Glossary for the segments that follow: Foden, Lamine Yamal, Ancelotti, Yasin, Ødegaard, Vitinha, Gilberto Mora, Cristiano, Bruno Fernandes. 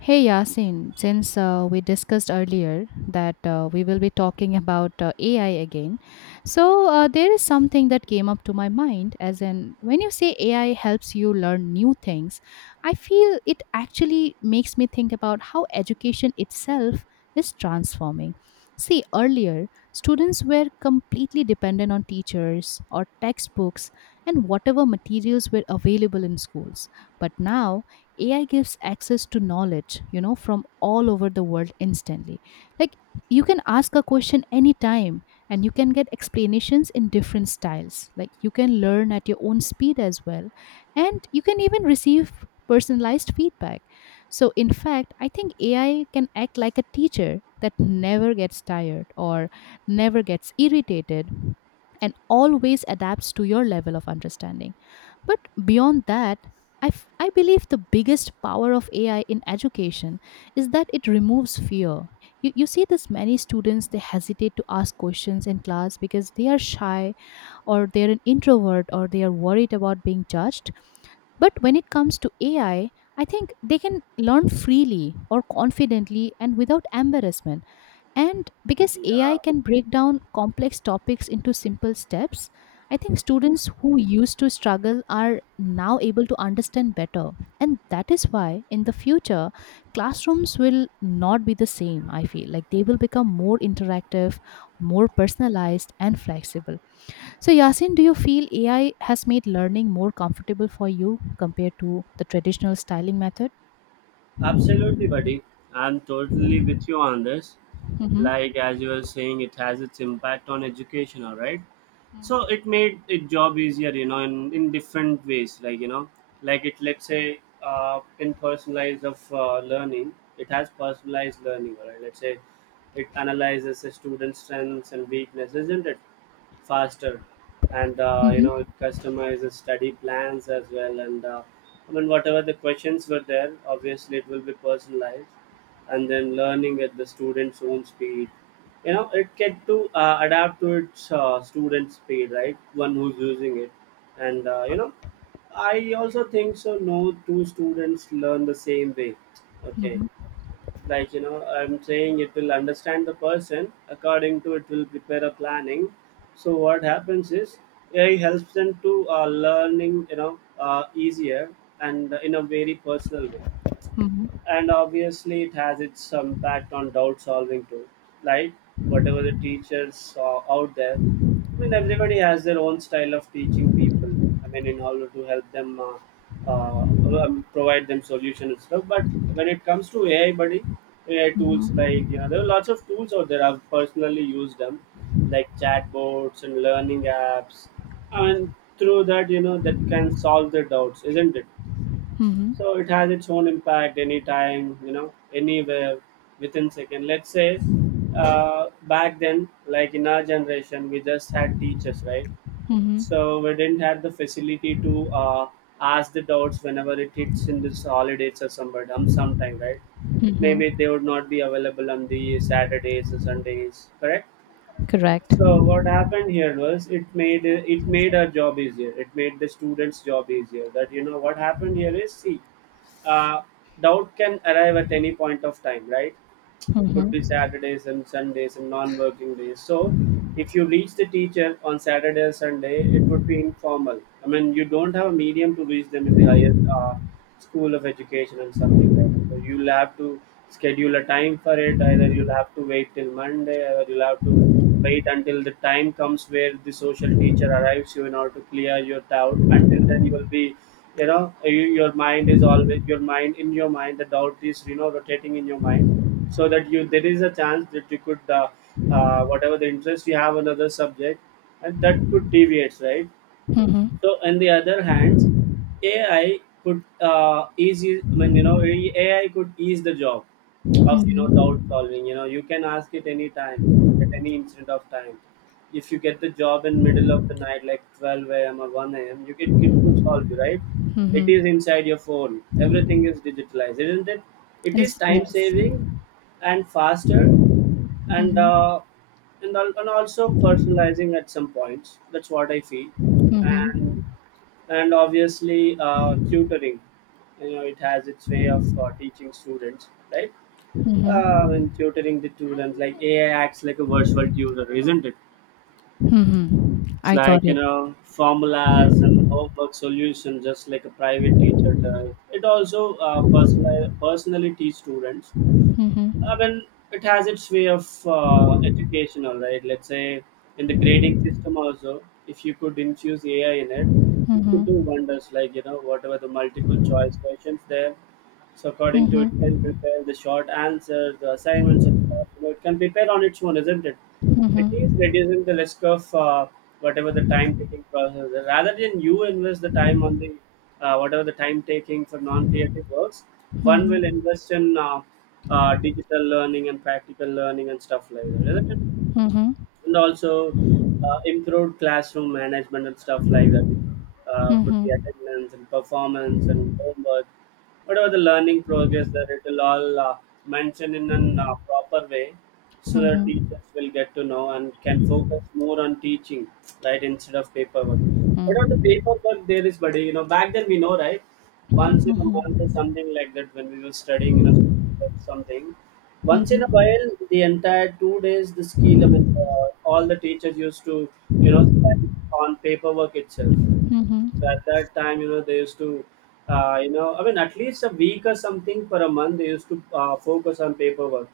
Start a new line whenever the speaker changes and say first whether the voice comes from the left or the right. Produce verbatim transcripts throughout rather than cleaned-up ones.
left: Hey Yasin, since uh, we discussed earlier that uh, we will be talking about uh, A I again, so uh, there is something that came up to my mind. As in, when you say A I helps you learn new things, I feel it actually makes me think about how education itself is transforming. See, earlier, students were completely dependent on teachers or textbooks and whatever materials were available in schools. But now, A I gives access to knowledge, you know, from all over the world instantly. Like you can ask a question anytime and you can get explanations in different styles. Like you can learn at your own speed as well. And you can even receive personalized feedback. So, in fact, I think A I can act like a teacher that never gets tired or never gets irritated and always adapts to your level of understanding. But beyond that, I, f- I believe the biggest power of A I in education is that it removes fear. You, you see this many students, they hesitate to ask questions in class because they are shy or they're an introvert or they are worried about being judged. But when it comes to A I, I I think they can learn freely or confidently and without embarrassment. And because A I
right: Yeah,
left: can break down complex topics into simple steps, I think students who used to struggle are now able to understand better. And that is why in the future, classrooms will not be the same, I feel. Like they will become more interactive, more personalized, and flexible. So, Yasin, do you feel A I has made learning more comfortable for you compared to the traditional styling method?
right: absolutely,
left: Mm-hmm.
right: buddy. I'm totally with you on this. Like as you were saying, it has its impact on education, all right. So
left: Mm-hmm.
right: it made it job easier, you know, in, in different ways. Like you know, like it let's say uh, in personalized of uh, learning, it has personalized learning, all right. Let's say it analyzes a student's strengths and weaknesses, isn't it? Faster, and uh, you know it
left: Mm-hmm.
right: customizes study plans as well, and uh, I mean whatever the questions were there, obviously it will be personalized. And then learning at the student's own speed, you know it can to uh, adapt to its uh, student speed, right? One who's using it. And uh, you know I also think so no two students learn the same way. Okay,
left: Mm-hmm.
right: like you know I'm saying it will understand the person according to it, will prepare a planning. So what happens is AI helps them to uh, learning, you know uh, easier, and in a very personal way.
left: Mm-hmm.
right: And obviously it has its impact on doubt solving too. Like, whatever the teachers are out there, I mean everybody has their own style of teaching people. I mean in order to help them uh, uh, um, provide them solution and stuff, but when it comes to AI, buddy, AI tools,
left: Mm-hmm.
right: like you know there are lots of tools out there, I've personally used them, like chatbots and learning apps. And through that, you know that can solve their doubts, isn't it?
left: Mm-hmm.
right: So it has its own impact anytime, you know, anywhere, within second. Let's say uh, back then, like in our generation, we just had teachers, right?
left: Mm-hmm.
right: So we didn't have the facility to uh, ask the doubts whenever it hits in this holidays or somewhere, um, sometime, right? Maybe
left: Mm-hmm.
right: they would not be available on the Saturdays or Sundays, correct?
left: Correct.
right: So what happened here was it made, it made our job easier. It made the students' job easier. That you know what happened here is, see, uh, doubt can arrive at any point of time, right? Could be
left: Mm-hmm.
right: Saturdays and Sundays and non-working days. So if you reach the teacher on Saturday or Sunday, it would be informal. I mean, you don't have a medium to reach them in the higher uh, school of education and something like that. So you'll have to schedule a time for it. Either you'll have to wait till Monday, or you'll have to wait until the time comes where the social teacher arrives you in order to clear your doubt. Until then, you will be, you know you, your mind is always, your mind, in your mind the doubt is, you know rotating in your mind, so that you, there is a chance that you could uh, uh, whatever the interest you have another subject, and that could deviate, right?
left: Mm-hmm.
right: So, on the other hand, A I could uh, easy. I mean, you know, A I could ease the job of, you know doubt
left: Mm-hmm.
right: solving. You know, you can ask it any time, at any instant of time. If you get the job in middle of the night, like twelve a m or one a m, you get it could solve you, right. It
left: Mm-hmm.
right: is inside your phone. Everything is digitalized, isn't it? It is
left: Is
right: time
left: yes.
right: saving and faster, and
left: Mm-hmm.
right: uh, and al- and also personalizing at some points. That's what I feel. and
left: Mm-hmm.
right: and obviously uh, tutoring, you know it has its way of uh, teaching students, right? Uh,
left: Mm-hmm.
right: and tutoring the students, like AI acts like a virtual tutor, isn't it?
left: Mm-hmm.
right: It's
left: I got
right: like, you
left: it.
right: know formulas and homework solutions, just like a private teacher does. It also uh, personal, personally teach students. I
left: Mm-hmm.
right: mean, it has its way of uh, educational, right? Let's say in the grading system also, if you could infuse A I in it, it could do
left: Mm-hmm.
right: wonders. Like, you know, whatever the multiple choice questions there, so according to it, can
left: Mm-hmm.
right: prepare the short answers, the assignments, and stuff. You know, it can prepare on its own, isn't it? It is
left: Mm-hmm.
right: reducing the risk of uh, whatever the time taking process. Rather than you invest the time on the uh, whatever the time taking for non-creative works,
left: Mm-hmm.
right: one
left: Mm-hmm.
right: will
left: Mm-hmm.
right: invest in uh, uh, digital learning and practical learning and stuff like that, isn't it?
left: Mm-hmm.
right: And also uh, improved classroom management and stuff like that. Uh, could be attendance and performance and homework, whatever the learning progress, that it will all uh, mention in a uh, proper way, so that teachers will get to know and can focus more on teaching, right, instead of paperwork. Whatever the paperwork there is, buddy, you know, back then we know, right, once in a month or something like that when we were studying in a something. Once in a
left: Mm-hmm.
right: while, the entire two days, the skill, I mean, uh, all the teachers used to, you know spend on paperwork itself. So at that time, you know they used to uh, you know I mean at least a week or something for a month, they used to uh, focus on paperwork,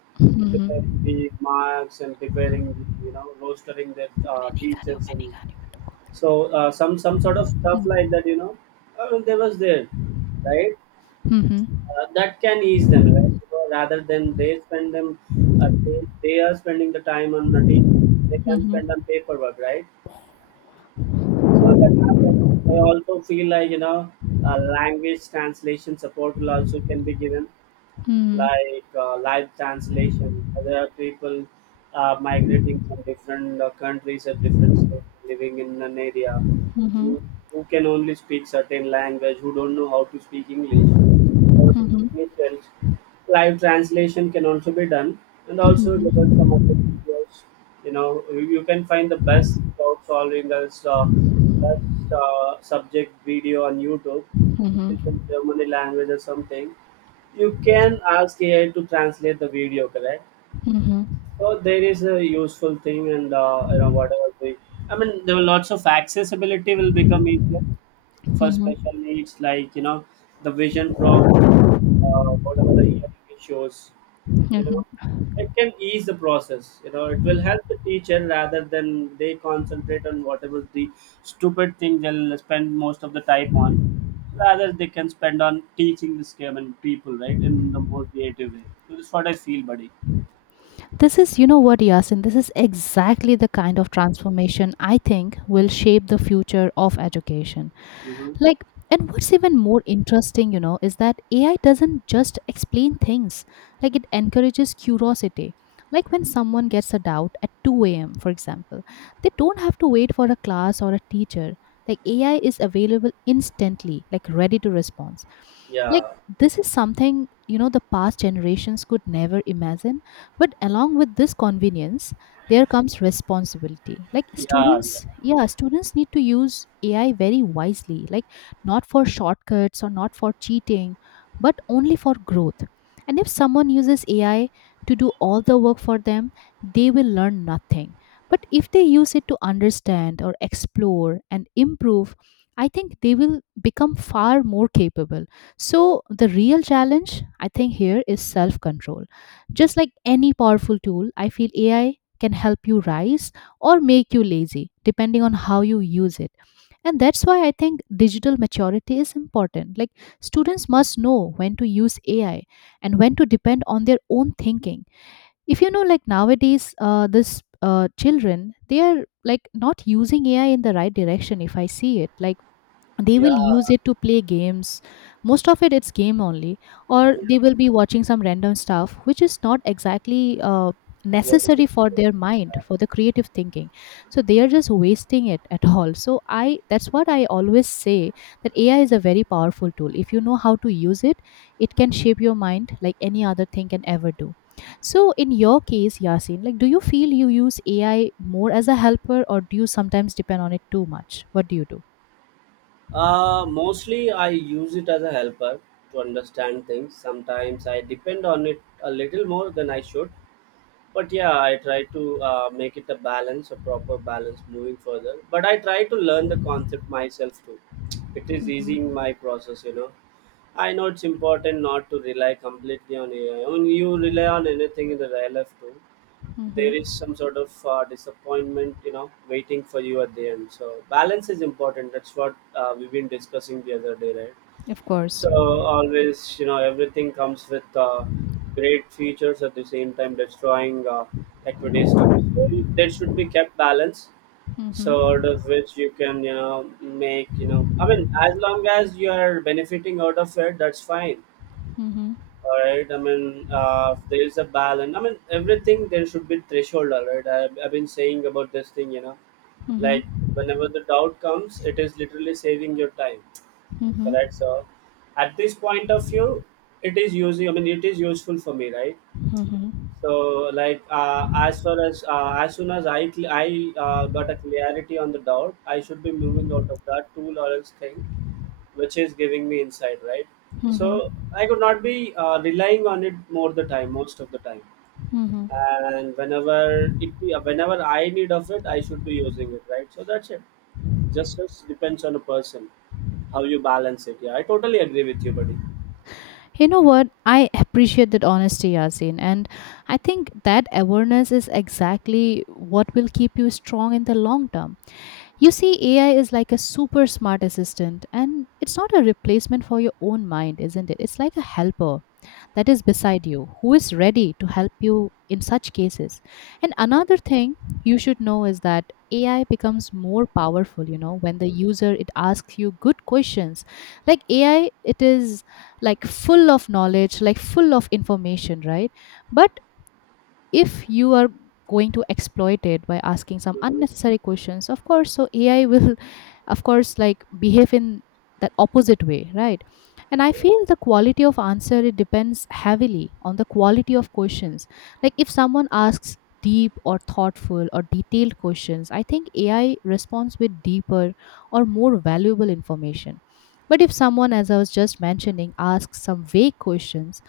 right: preparing
left: Mm-hmm.
right: the marks and preparing the, you know rostering their uh,
left: मैंने कहा नहीं,
right: teachers and,
left: मैंने कहा नहीं, मैं तुमको-
right: so uh, some some sort of stuff like
left: hmm,
right: that, you know uh, there was there, right?
left: Hmm, hmm,
right: Uh, that can ease them, right? Because rather than they spend them uh, they, they are spending the time on nothing, they can
left: hmm,
right: spend on paperwork, right? So that happens. I also feel like, you know uh, language translation support will also can be given,
left: hmm,
right: like uh, live translation. There are people uh, migrating from different uh, countries at different states, living in an area
left: hmm,
right: who,
left: hmm,
right: who can only speak certain language, who don't know how to speak English. So,
left: hmm,
right: it helps. Live translation can also be done, and also there are
left: hmm,
right: some other videos. You know, you you can find the best problem solving as uh, best uh, subject video on YouTube,
left: Mhm.
right: which is in Germany language or something. You can ask A I to translate the video, correct?
left: Mhm.
right: So there is a useful thing, and uh, you know whatever the, I mean, there are lots of accessibility will become easier for
left: Mhm.
right: special needs, like you know the vision problem, uh, whatever the hearing issues, you know
left: Mhm.
right: it can ease the process. You know, it will help the teacher rather than they concentrate on whatever the stupid thing, they'll spend most of the time on, rather they can spend on teaching the game and people, right, in the more creative way. So that's what I feel, buddy.
left: This is, you know what, Yasin, this is exactly the kind of transformation I think will shape the future of education.
right: Mm-hmm.
left: Like, and what's even more interesting, you know, is that A I doesn't just explain things, like, it encourages curiosity. Like, when someone gets a doubt at two a m, for example, they don't have to wait for a class or a teacher. Like, A I is available instantly, like, ready to respond. Like,
right: yeah
left: this is something you know the past generations could never imagine. But along with this convenience there comes responsibility. Like
right: yeah yeah
left: students, yeah, students need to use AI very wisely. Like, not for shortcuts or not for cheating, but only for growth. And if someone uses AI to do all the work for them, they will learn nothing, but if they use it to understand or explore and improve, I think they will become far more capable. So, the real challenge, I think, here is self control. Just like any powerful tool, I feel A I can help you rise or make you lazy, depending on how you use it. And that's why I think digital maturity is important. Like, students must know when to use A I and when to depend on their own thinking. If you know, like, nowadays, uh, this uh, children, they are like not using A I in the right direction, if I see it. Like, they
right: yeah
left: will use it to play games. Most of it, it's game only, or they will be watching some random stuff which is not exactly uh,
right: What is it?
left: necessary for their mind, for the creative thinking. So they are just wasting it at all. So I that's what I always say, that AI is a very powerful tool. If you know how to use it, it can shape your mind like any other thing can ever do. So in your case, Yasin, like, do you feel you use AI more as a helper, or do you sometimes depend on it too much? What do you do?
right: Uh, mostly, I use it as a helper to understand things. Sometimes I depend on it a little more than I should. But yeah, I try to uh, make it a balance, a proper balance moving further. But I try to learn the concept myself too. It is
left: Hmm.
right: easing my process, you know. I know it's important not to rely completely on A I. I I mean, you rely on anything in the real life too, there
left: Mhm.
right: is some sort of uh, disappointment, you know waiting for you at the end. So balance is important. That's what uh, we've been discussing the other day, right?
left: Of course.
right: So always, you know everything comes with uh, great features, at the same time destroying uh, equities too. So there should be kept balance, sort of,
left: Mhm.
right: which you can, you know make, you know I mean, as long as you are benefiting out of it, that's fine.
left: Mhm.
right: All right. I mean, uh, there is a balance. I mean, everything there should be threshold. All right. I've, I've been saying about this thing, you know,
left: Mhm.
right: like whenever the doubt comes, it is literally saving your time.
left: Mhm.
right: Correct. So, at this point of view, it is using. I mean, it is useful for me, right?
left: Mhm.
right: So, like, uh, as far as uh, as soon as I cl- I uh, got a clarity on the doubt, I should be moving out of that tool or else thing which is giving me insight, right?
left: Mhm.
right: So I could not be uh, relying on it more the time, most of the time.
left: Mhm.
right: And whenever it, Whenever I need of it, I should be using it, right? So that's it. Just, just depends on a person how you balance it. Yeah, I totally agree with you, buddy.
left: You know what? I appreciate that honesty, Yasin. And I think that awareness is exactly what will keep you strong in the long term. You see, A I is like a super smart assistant, and it's not a replacement for your own mind, isn't it? It's like a helper that is beside you who is ready to help you in such cases. And another thing you should know is that A I becomes more powerful, you know, when the user it asks you good questions. Like A I, it is like full of knowledge, like full of information, right? But if you are going to exploit it by asking some
right: Hmm.
left: unnecessary questions, of course, so AI will of course, like, behave in that opposite way, right? And I feel the quality of answer, it depends heavily on the quality of questions. Like if someone asks deep or thoughtful or detailed questions, I think AI responds with deeper or more valuable information. But if someone, as I was just mentioning, asks some vague questions,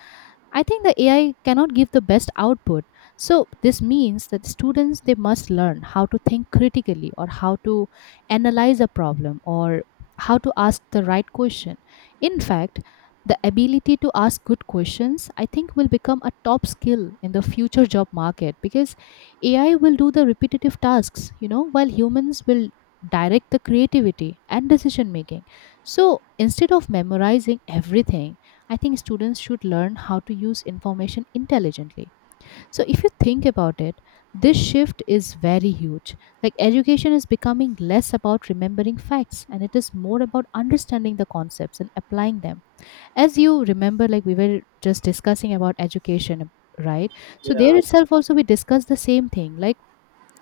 left: I think the A I cannot give the best output. So this means that students, they must learn how to think critically, or how to analyze a problem, or how to ask the right question. In fact, the ability to ask good questions, I think, will become a top skill in the future job market, because A I will do the repetitive tasks, you know, while humans will direct the creativity and decision making. So instead of memorizing everything, I think students should learn how to use information intelligently. So, if you think about it, this shift is very huge. Like, education is becoming less about remembering facts, and it is more about understanding the concepts and applying them. As you remember, like, we were just discussing about education, right? So, there
right: Yeah,
left: itself, also, we discussed the same thing. Like,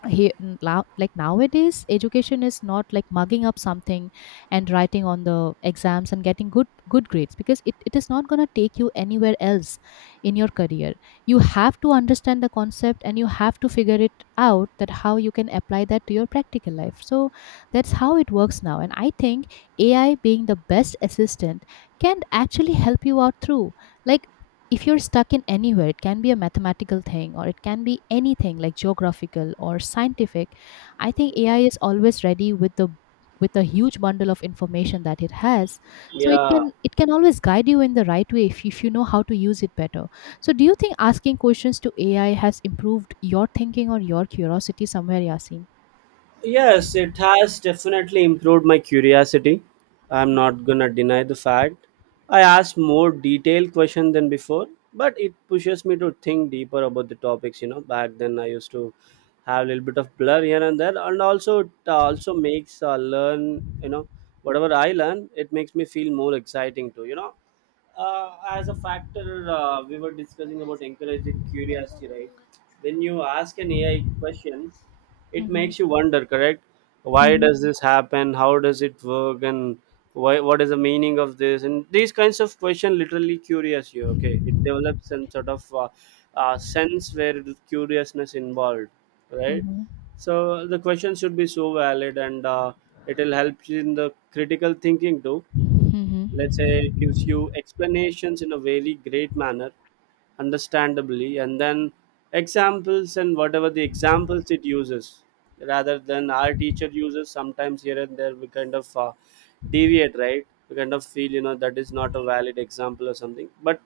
left: he n- now, like, nowadays education is not like mugging up something and writing on the exams and getting good good grades, because it, it is not going to take you anywhere else in your career. You have to understand the concept, and you have to figure it out that how you can apply that to your practical life. So that's how it works now. And I think AI, being the best assistant, can actually help you out through, like, if you're stuck in anywhere, it can be a mathematical thing, or it can be anything like geographical or scientific. I think A I is always ready with the, with a huge bundle of information that it has. So it
right: yeah.
left: can, it can always guide you in the right way, if, if you know how to use it better. So do you think asking questions to AI has improved your thinking or your curiosity somewhere, Yasin?
right: Yes, it has definitely improved my curiosity. I'm not gonna deny the fact. I asked more detailed questions than before, but it pushes me to think deeper about the topics. You know, back then I used to have a little bit of blur here and there, and also it also makes uh, learn. You know, whatever I learn, it makes me feel more exciting too. You know, uh, as a factor, uh, we were discussing about encouraging curiosity, right? When you ask an A I question, it
left: Mhm,
right: makes you wonder, correct? Why
left: mhm,
right: does this happen, how does it work, and why, what is the meaning of this, and these kinds of question literally curious you. Okay, it develops some sort of uh, uh, sense where the curiousness involved, right?
left: mhm,
right: So the question should be so valid, and uh, it will help you in the critical thinking too. Let's say it gives you explanations in a very great manner, understandably, and then examples, and whatever the examples it uses rather than our teacher uses. Sometimes here and there we kind of uh, deviate, right? We kind of feel, you know, that is not a valid example or something, but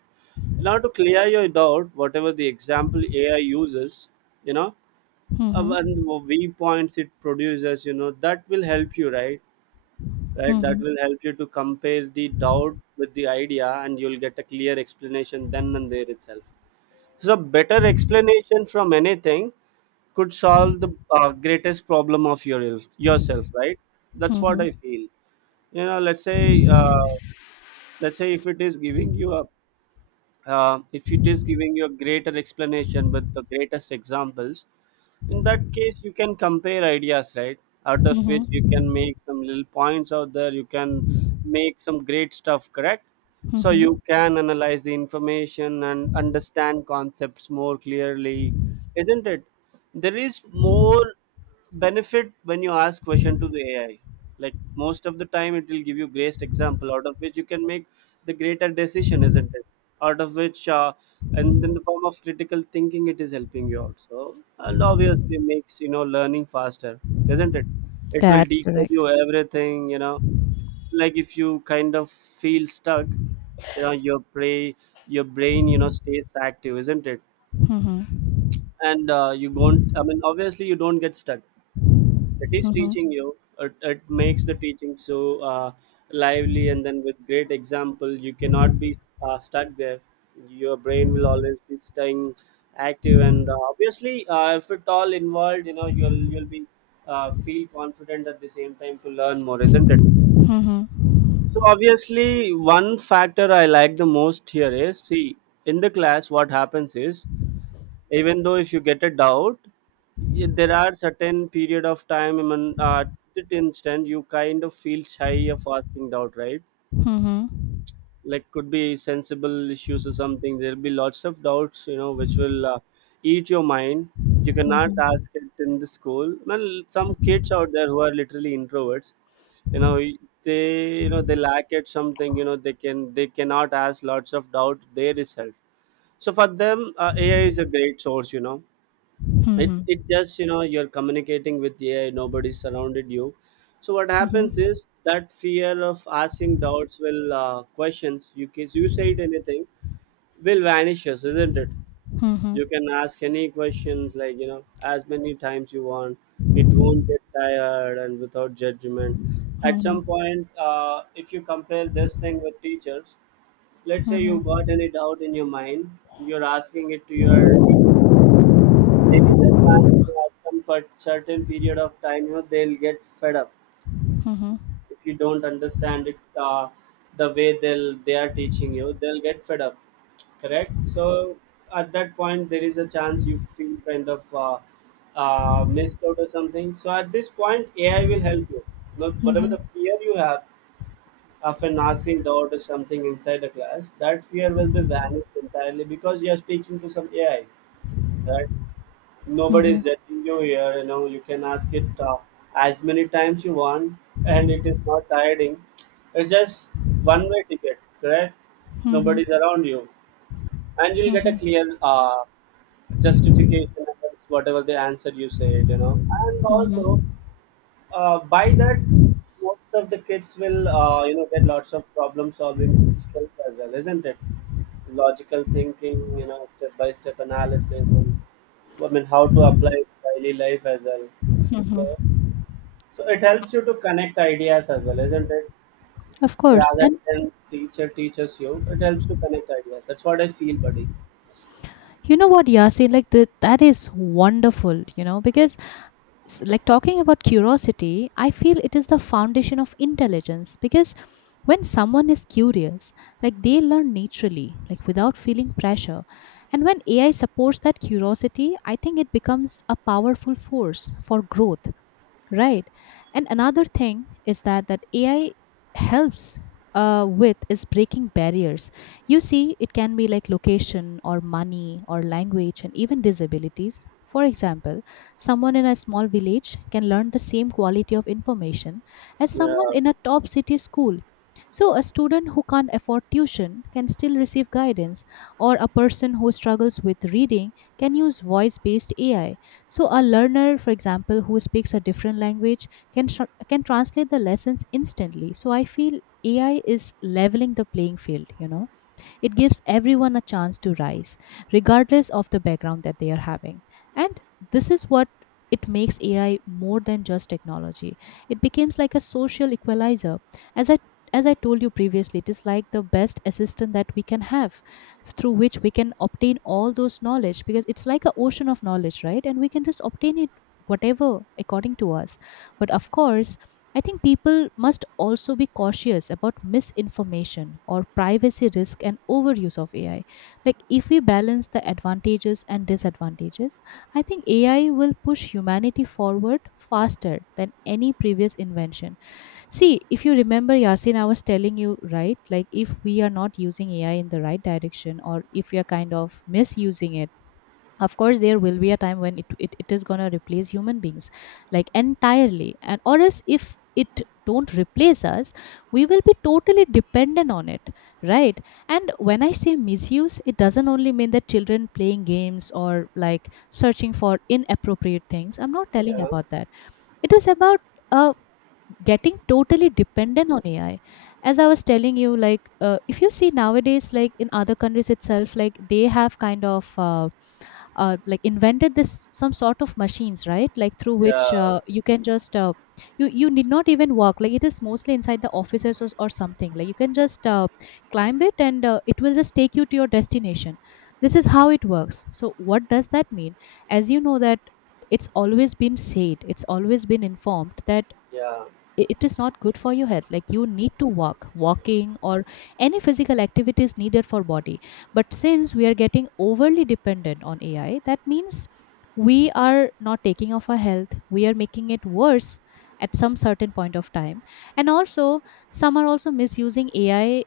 right: in order to clear your doubt, whatever the example AI uses, you know, uh,
left: mhm,
right: and viewpoints it produces, you know, that will help you, right? Right, that
left: mhm,
right: will help you to compare the doubt with the idea, and you'll get a clear explanation then and there itself. So a better explanation from anything could solve the uh, greatest problem of your yourself, right?
left: mhm,
right: That's what
left: mhm,
right: I feel. You know, let's say, uh, let's say if it is giving you a, uh, if it is giving you a greater explanation with the greatest examples, in that case you can compare ideas, right? Out of which
left: mhm,
right: you can make some little points out there, you can make some great stuff, correct? So you
left: mhm.
right: can analyze the information and understand concepts more clearly, isn't it? There is more benefit when you ask question to the AI. Like, most of the time it will give you greatest example out of which you can make the greater decision, isn't it? Out of which uh, and in the form of critical thinking it is helping you out. So and obviously makes, you know, learning faster, isn't it? It will
left: That's
right: decode
left: correct.
right: you everything, you know. Like if you kind of feel stuck, you know, your brain, your brain, you know, stays active, isn't it?
left: Mhm.
right: And uh, you don't, I mean, obviously you don't get stuck. It is
left: Mhm.
right: teaching you, it, it makes the teaching so uh, lively, and then with great example you cannot be uh, stuck there. Your brain will always be staying active, and uh, obviously uh, if it all involved, you know, you'll you'll be uh, feel confident at the same time to learn more, isn't it?
left: Mhm.
right: So obviously one factor I like the most here is, see, in the class what happens is, even though if you get a doubt, y- there are certain period of time. I mean, uh, at instant you kind of feel shy of asking doubt, right?
left: Mhm.
right: Like, could be sensible issues or something. There'll be lots of doubts, you know, which will uh, eat your mind. You
left: Mhm.
right: cannot
left: Mhm.
right: ask it in the school. Well, some kids out there who are literally introverts, you know, they, you know, they lack at something, you know, they can, they cannot ask lots of doubt their itself. So for them, uh, AI is a great source, you know. it
left: Mhm.
right: it just, you know, you're communicating with AI, nobody's surrounded you. So what happens
left: Mhm.
right: is that fear of asking doubts will uh, questions, you can, you say anything, will vanishes, isn't it?
left: Mhm.
right: You can ask any questions, like, you know, as many times you want. It won't get tired, and without judgment. At
left: Mhm.
right: some point, uh, if you compare this thing with teachers,
left: Mhm.
right: let's say you got any
left: Mhm.
right: doubt in your mind, you're asking it to your teacher, there is a chance you have some, but certain period of time, you know, they'll get fed up.
left: Mhm.
right: If you don't understand it, uh, the way they'll they are teaching you, they'll get fed up, correct? So at that point there is a chance you feel kind of uh, uh, missed out or something. So at this point AI will help you. Look, whatever the fear you have of asking doubt or something inside the class, that fear will be vanished entirely because you are speaking to some AI, right? Nobody is
left: Mhm.
right: judging you here. You know, you can ask it uh, as many times you want, and it is not tiring. It's just one-way ticket, correct? Nobody's around you, and you'll get a
left: Mhm.
right: clear uh, justification against whatever the answer you said. You know, and
left: Mhm.
right: also, uh, by that, most of the kids will uh, you know get lots of problem-solving skills as well, isn't it? Logical thinking, you know, step by step analysis, and I mean how to apply it to daily life as well. So,
left: Mhm.
right: so it helps you to connect ideas as well, isn't it?
left: Of course.
right: Rather
left: And
right: than teacher teaches you, it helps to connect ideas. That's what I feel, buddy.
left: you know what, Yasi, like that that is wonderful, you know, because s- like talking about curiosity, I feel it is the foundation of intelligence, because when someone is curious, like they learn naturally, like without feeling pressure. And when A I supports that curiosity, I think it becomes a powerful force for growth, right? And another thing is that that AI helps uh, with is breaking barriers. You see, it can be like location or money or language and even disabilities. For example, someone in a small village can learn the same quality of information as
right: Yeah,
left: someone in a top city school. So a student who can't afford tuition can still receive guidance, or a person who struggles with reading can use voice based AI. So a learner, for example, who speaks a different language can tr- can translate the lessons instantly. So I feel A I is leveling the playing field, you know. It gives everyone a chance to rise, regardless of the background that they are having. And this is what it makes A I more than just technology. It becomes like a social equalizer. As I as I told you previously, it is like the best assistant that we can have, through which we can obtain all those knowledge, because it's like an ocean of knowledge, right? And we can just obtain it whatever according to us. But of course, I think people must also be cautious about misinformation or privacy risk and overuse of A I. Like, if we balance the advantages and disadvantages, I think A I will push humanity forward faster than any previous invention. See, if you remember, Yasin, I was telling you, right? Like, if we are not using A I in the right direction or if we are kind of misusing it, of course there will be a time when it, it, it is going to replace human beings like entirely. And or else if it don't replace us, we will be totally dependent on it, right? And when I say misuse, it doesn't only mean that children playing games or like searching for inappropriate things. I'm not telling
right: yeah,
left: about that. It is about uh, getting totally dependent on AI. As I was telling you, like, uh, if you see nowadays, like in other countries itself, like they have kind of uh, uh, like invented this some sort of machines, right? Like through which
right: yeah,
left: uh, you can just uh, you you need not even walk. Like it is mostly inside the offices or, or something. Like you can just uh, climb it and uh, it will just take you to your destination. This is how it works. So what does that mean? As you know that it's always been said, it's always been informed that
right: yeah,
left: i- it is not good for your health. Like you need to walk, walking or any physical activity is needed for body. But since we are getting overly dependent on AI, that means we are not taking of our health, we are making it worse at some certain point of time. And also, some are also misusing AI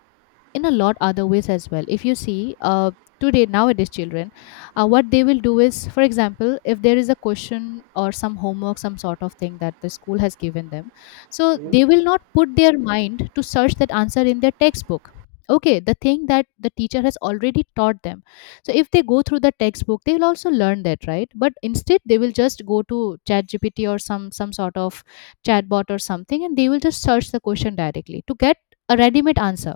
left: in a lot other ways as well. If you see, uh, today nowadays children, uh, what they will do is, for example, if there is a question or some homework, some sort of thing that the school has given them, so they
right: hmm,
left: will not put their mind to search that answer in their textbook. Okay, the thing that the teacher has already taught them. So if they go through the textbook, they will also learn that, right? But instead, they will just go to chat GPT or some some sort of chatbot or something, and they will just search the question directly to get a ready-made answer.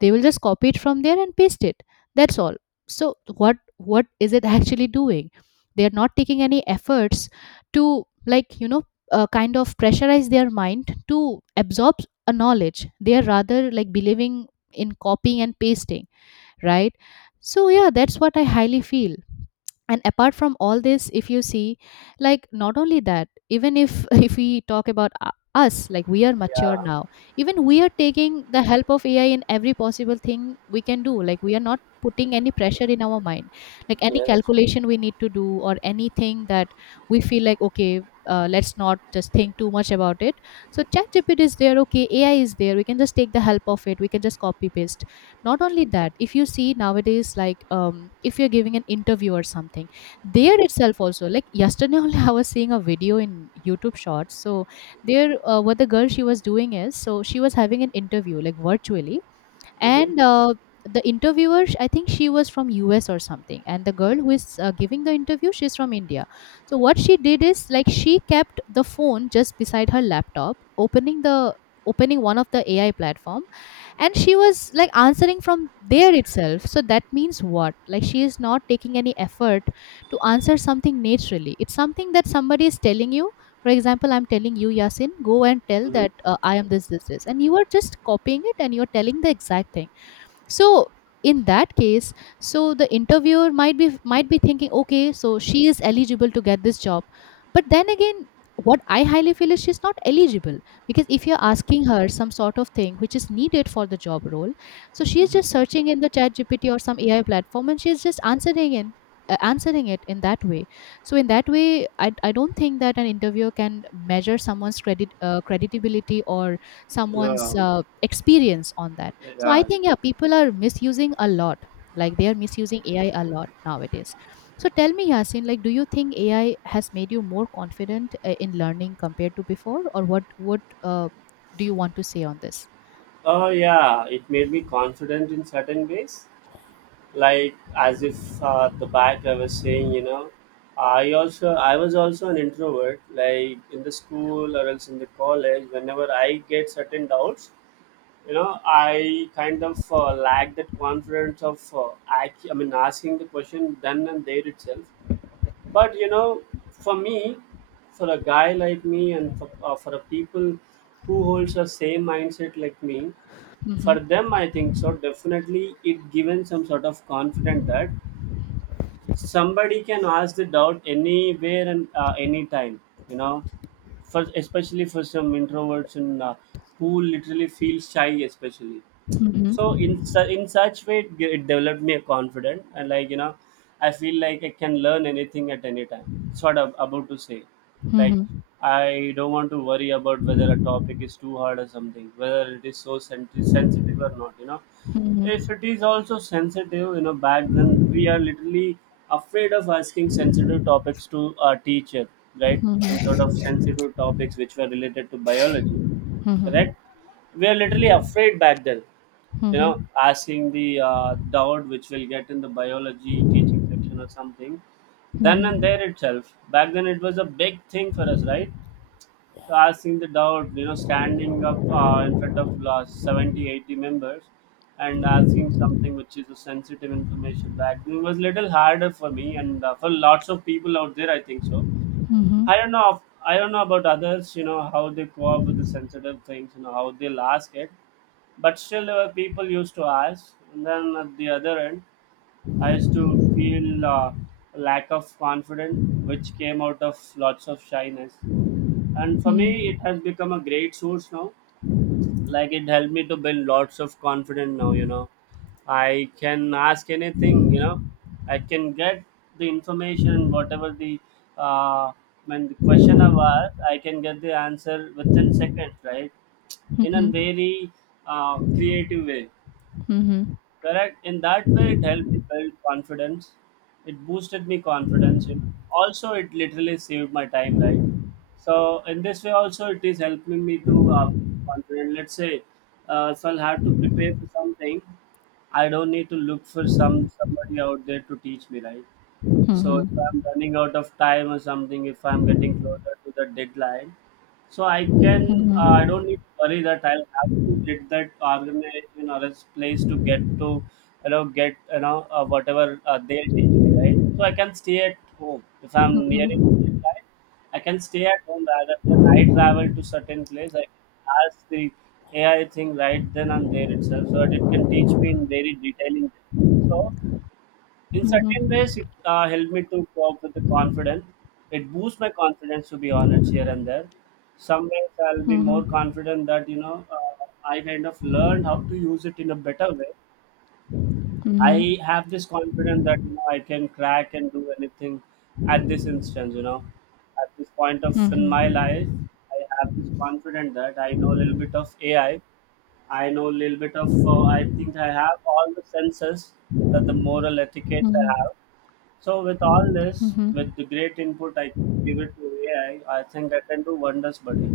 left: They will just copy it from there and paste it, that's all. So what what is it actually doing? They are not taking any efforts to, like, you know, uh, kind of pressurize their mind to absorb a knowledge. They are rather like believing in copying and pasting, right? So yeah, that's what I highly feel. And apart from all this, if you see, like, not only that, even if if we talk about u- us, like we are mature
right: yeah,
left: now, even we are taking the help of AI in every possible thing we can do. Like we are not putting any pressure in our mind, like any
right: yes.
left: calculation we need to do or anything, that we feel like, okay, uh, let's not just think too much about it. So chat is there, okay, AI is there, we can just take the help of it, we can just copy paste. Not only that, if you see nowadays, like, um, if you're giving an interview or something, there
right: Mm-hmm.
left: itself also, like yesterday only I was seeing a video in YouTube shorts. So there, uh, what the girl she was doing is, so she was having an interview like virtually,
right: Mm-hmm.
left: and uh, the interviewer sh- I think she was from US or something, and the girl who is uh, giving the interview, she's from India. So what she did is, like, she kept the phone just beside her laptop, opening the, opening one of the AI platform, and she was like answering from there itself. So that means what, like she is not taking any effort to answer something naturally. It's something that somebody is telling you, for example, I'm telling you, Yasin, go and tell
right: Mm-hmm.
left: that uh, I am this this this, and you are just copying it and you're telling the exact thing. So in that case, so the interviewer might be might be thinking, okay, so she is eligible to get this job, but then again, what I highly feel is she's not eligible. Because if you're asking her some sort of thing which is needed for the job role, so she is
right: Mm-hmm.
left: just searching in the chat GPT or some AI platform, and she's just answering in, uh, answering it in that way. So in that way I, I don't think that an interviewer can measure someone's credit, uh, credibility or
right: Yeah,
left: someone's uh, experience on that.
right: yeah,
left: So I
right: yeah.
left: think, yeah, people are misusing a lot. Like they are misusing A I a lot nowadays. So tell me, Yasin, like, do you think A I has made you more confident uh, in learning compared to before, or what? What uh, do you want to say on this?
right: Oh yeah, it made me confident in certain ways. Like, as if uh, the back I was saying, you know, I also I was also an introvert. Like in the school or else in the college, whenever I get certain doubts, you know, I kind of uh, lack that confidence of uh, ac- I mean asking the question then and there itself. But you know, for me, for a guy like me, and for, uh, for a people who holds the same mindset like me, for
left: Mm-hmm.
right: them I think so, definitely it given some sort of confidence, that somebody can ask the doubt anywhere and uh, anytime, you know, for, especially for some introverts, and uh, who literally feel shy, especially. So in
left: Mm-hmm.
right: su- in such way it, ge- it developed me a confident, and like, you know, I feel like I can learn anything at any time. It's what I'm about to say. Like,
left: Mm-hmm.
right: I don't want to worry about whether a topic is too hard or something, whether it is so senti- sensitive or not, you know. If
left: Mm-hmm.
right: it is also sensitive, you know, back then we are literally afraid of asking sensitive topics to our teacher, right? Some sort
left: Mm-hmm.
right: of sensitive topics which were related to biology,
left: Mm-hmm.
right: correct? We are literally afraid back then, you know, asking the uh, doubt which we'll get in the biology teaching section or something then and
left: Mm-hmm.
right: there itself. Back then it was a big thing for us, right? So asking the doubt, you know, standing up uh, in front of uh, seventy, eighty members, and asking something which is a sensitive information back then was little harder for me and uh, for lots of people out there, I think so.
left: Mm-hmm.
right: I
left: Mm-hmm.
right: don't know, I don't know about others. You know how they cope with the sensitive things, you know how they'll ask it, but still, there were people used to ask. And then at the other end, I used to feel uh, lack of confidence, which came out of lots of shyness. And for me, it has become a great source now. Like, it helped me to build lots of confidence now, you know, I can ask anything, you know, I can get the information, whatever the, uh, when the question I've asked, I can get the answer within seconds, right? In
left: Mm-hmm.
right: a
left: Mhm.
right: very uh, creative way.
left: Mhm.
right: Correct. In that way, it helped me build confidence. It boosted me confidence, you know. Also, it literally saved my time, right? So in this way, also, it is helping me to uh, confident. Let's say, uh, if I'll have to prepare for something, I don't need to look for some somebody out there to teach me, right? So if I'm running out of time or something, if I'm getting closer to the deadline, so I can, uh, I don't need to worry that I'll have to get that organization or its place to get to, you know, get, you know, uh, whatever uh, they teach me, right. So I can stay at home if I'm nearing the deadline. I can stay at home rather than I travel to certain place. I can ask the A I thing right then and there itself, so that it can teach me in very detailing. So in certain ways
left: Mhm.
right: it uh, helped me to cope with the confidence. It boosts my confidence, to be honest, here and there. Some ways I'll be more
left: Mhm.
right: confident, that you know, uh, I kind of learned how to use it in a better way. I
left: Mhm.
right: have this confidence that, you know, I can crack and do anything at this instance, you know. At this point of in my
left: Mhm.
right: life, I have this confidence that I know a little bit of AI, i I know a little bit of uh, I think I have all the senses, uh, the moral etiquettes I
left: Mhm.
right: have. So with all this, with
left: Mhm.
right: the great input I could give it to A I, I I think that can do wonders, buddy.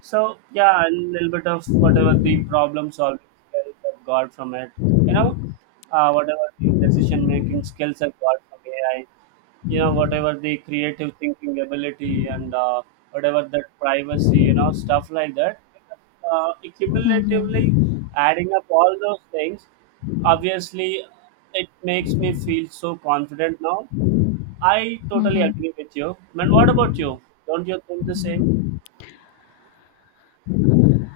right: So yeah, a little bit of whatever the problem solving skills I've got from it, you know, uh, whatever the decision making skills I've got from A I, you know, whatever the creative thinking ability, and uh, whatever that privacy, you know, stuff like that. Uh, Cumulatively
left: Mhm.
right: adding up all those things, obviously it makes me feel so confident now. I totally
left: Mhm.
right: agree with you. Man, what about you? Don't you think the same?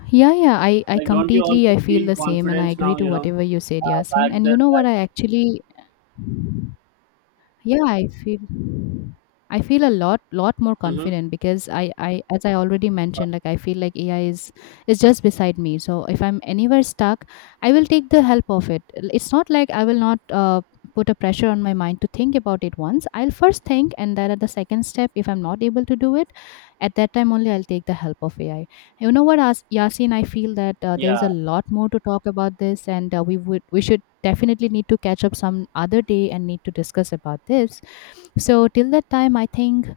left: Yeah, yeah. I I
right: Like, don't you
left: completely,
right: also
left: I feel
right: feel
left: the same, and I
right: confidence
left: agree
right: now?
left: to
right: You know,
left: whatever you said,
right: uh, back
left: Yasin. And
right: then.
left: you know what?
right: Back,
left: I actually, yeah, I feel, I feel a lot lot more
right: mm-hmm.
left: confident because I I as I already mentioned, like I feel like A I is is just beside me. So if I'm anywhere stuck, I will take the help of it. It's not like I will not uh, put a pressure on my mind to think about it once. I'll first think, and then at the second step if I'm not able to do it, at that time only I'll take the help of A I. You know what, As- Yasin, I feel that uh, there's
right: Yeah,
left: a lot more to talk about this, and uh, we would we should definitely need to catch up some other day and need to discuss about this. So till that time, I think,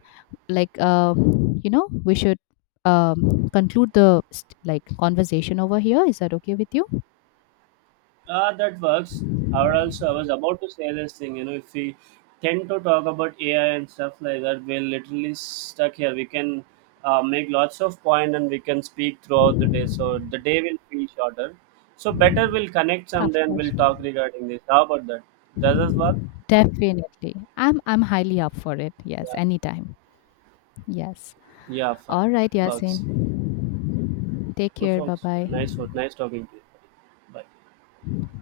left: like, uh, you know, we should um, conclude the st- like conversation over here. Is that okay with you?
right: uh, that works. Or else, I was about to say this thing. You know, if we tend to talk about A I and stuff like that, we're literally stuck here. We can uh, make lots of point, and we can speak throughout the day. So the day will feel shorter. So better we'll connect
left: Of
right: someday and we'll
left: course.
right: talk regarding this. How about that? Does this work?
left: Definitely. I'm I'm highly up for it. Yes,
right: Yeah.
left: anytime. Yes.
right: Yeah, fine.
left: All right,
right: Bugs.
left: Yasin. Take
right: Look,
left: care. Bye
right: folks, nice,
left: bye.
right: work. Nice talking to you. Bye.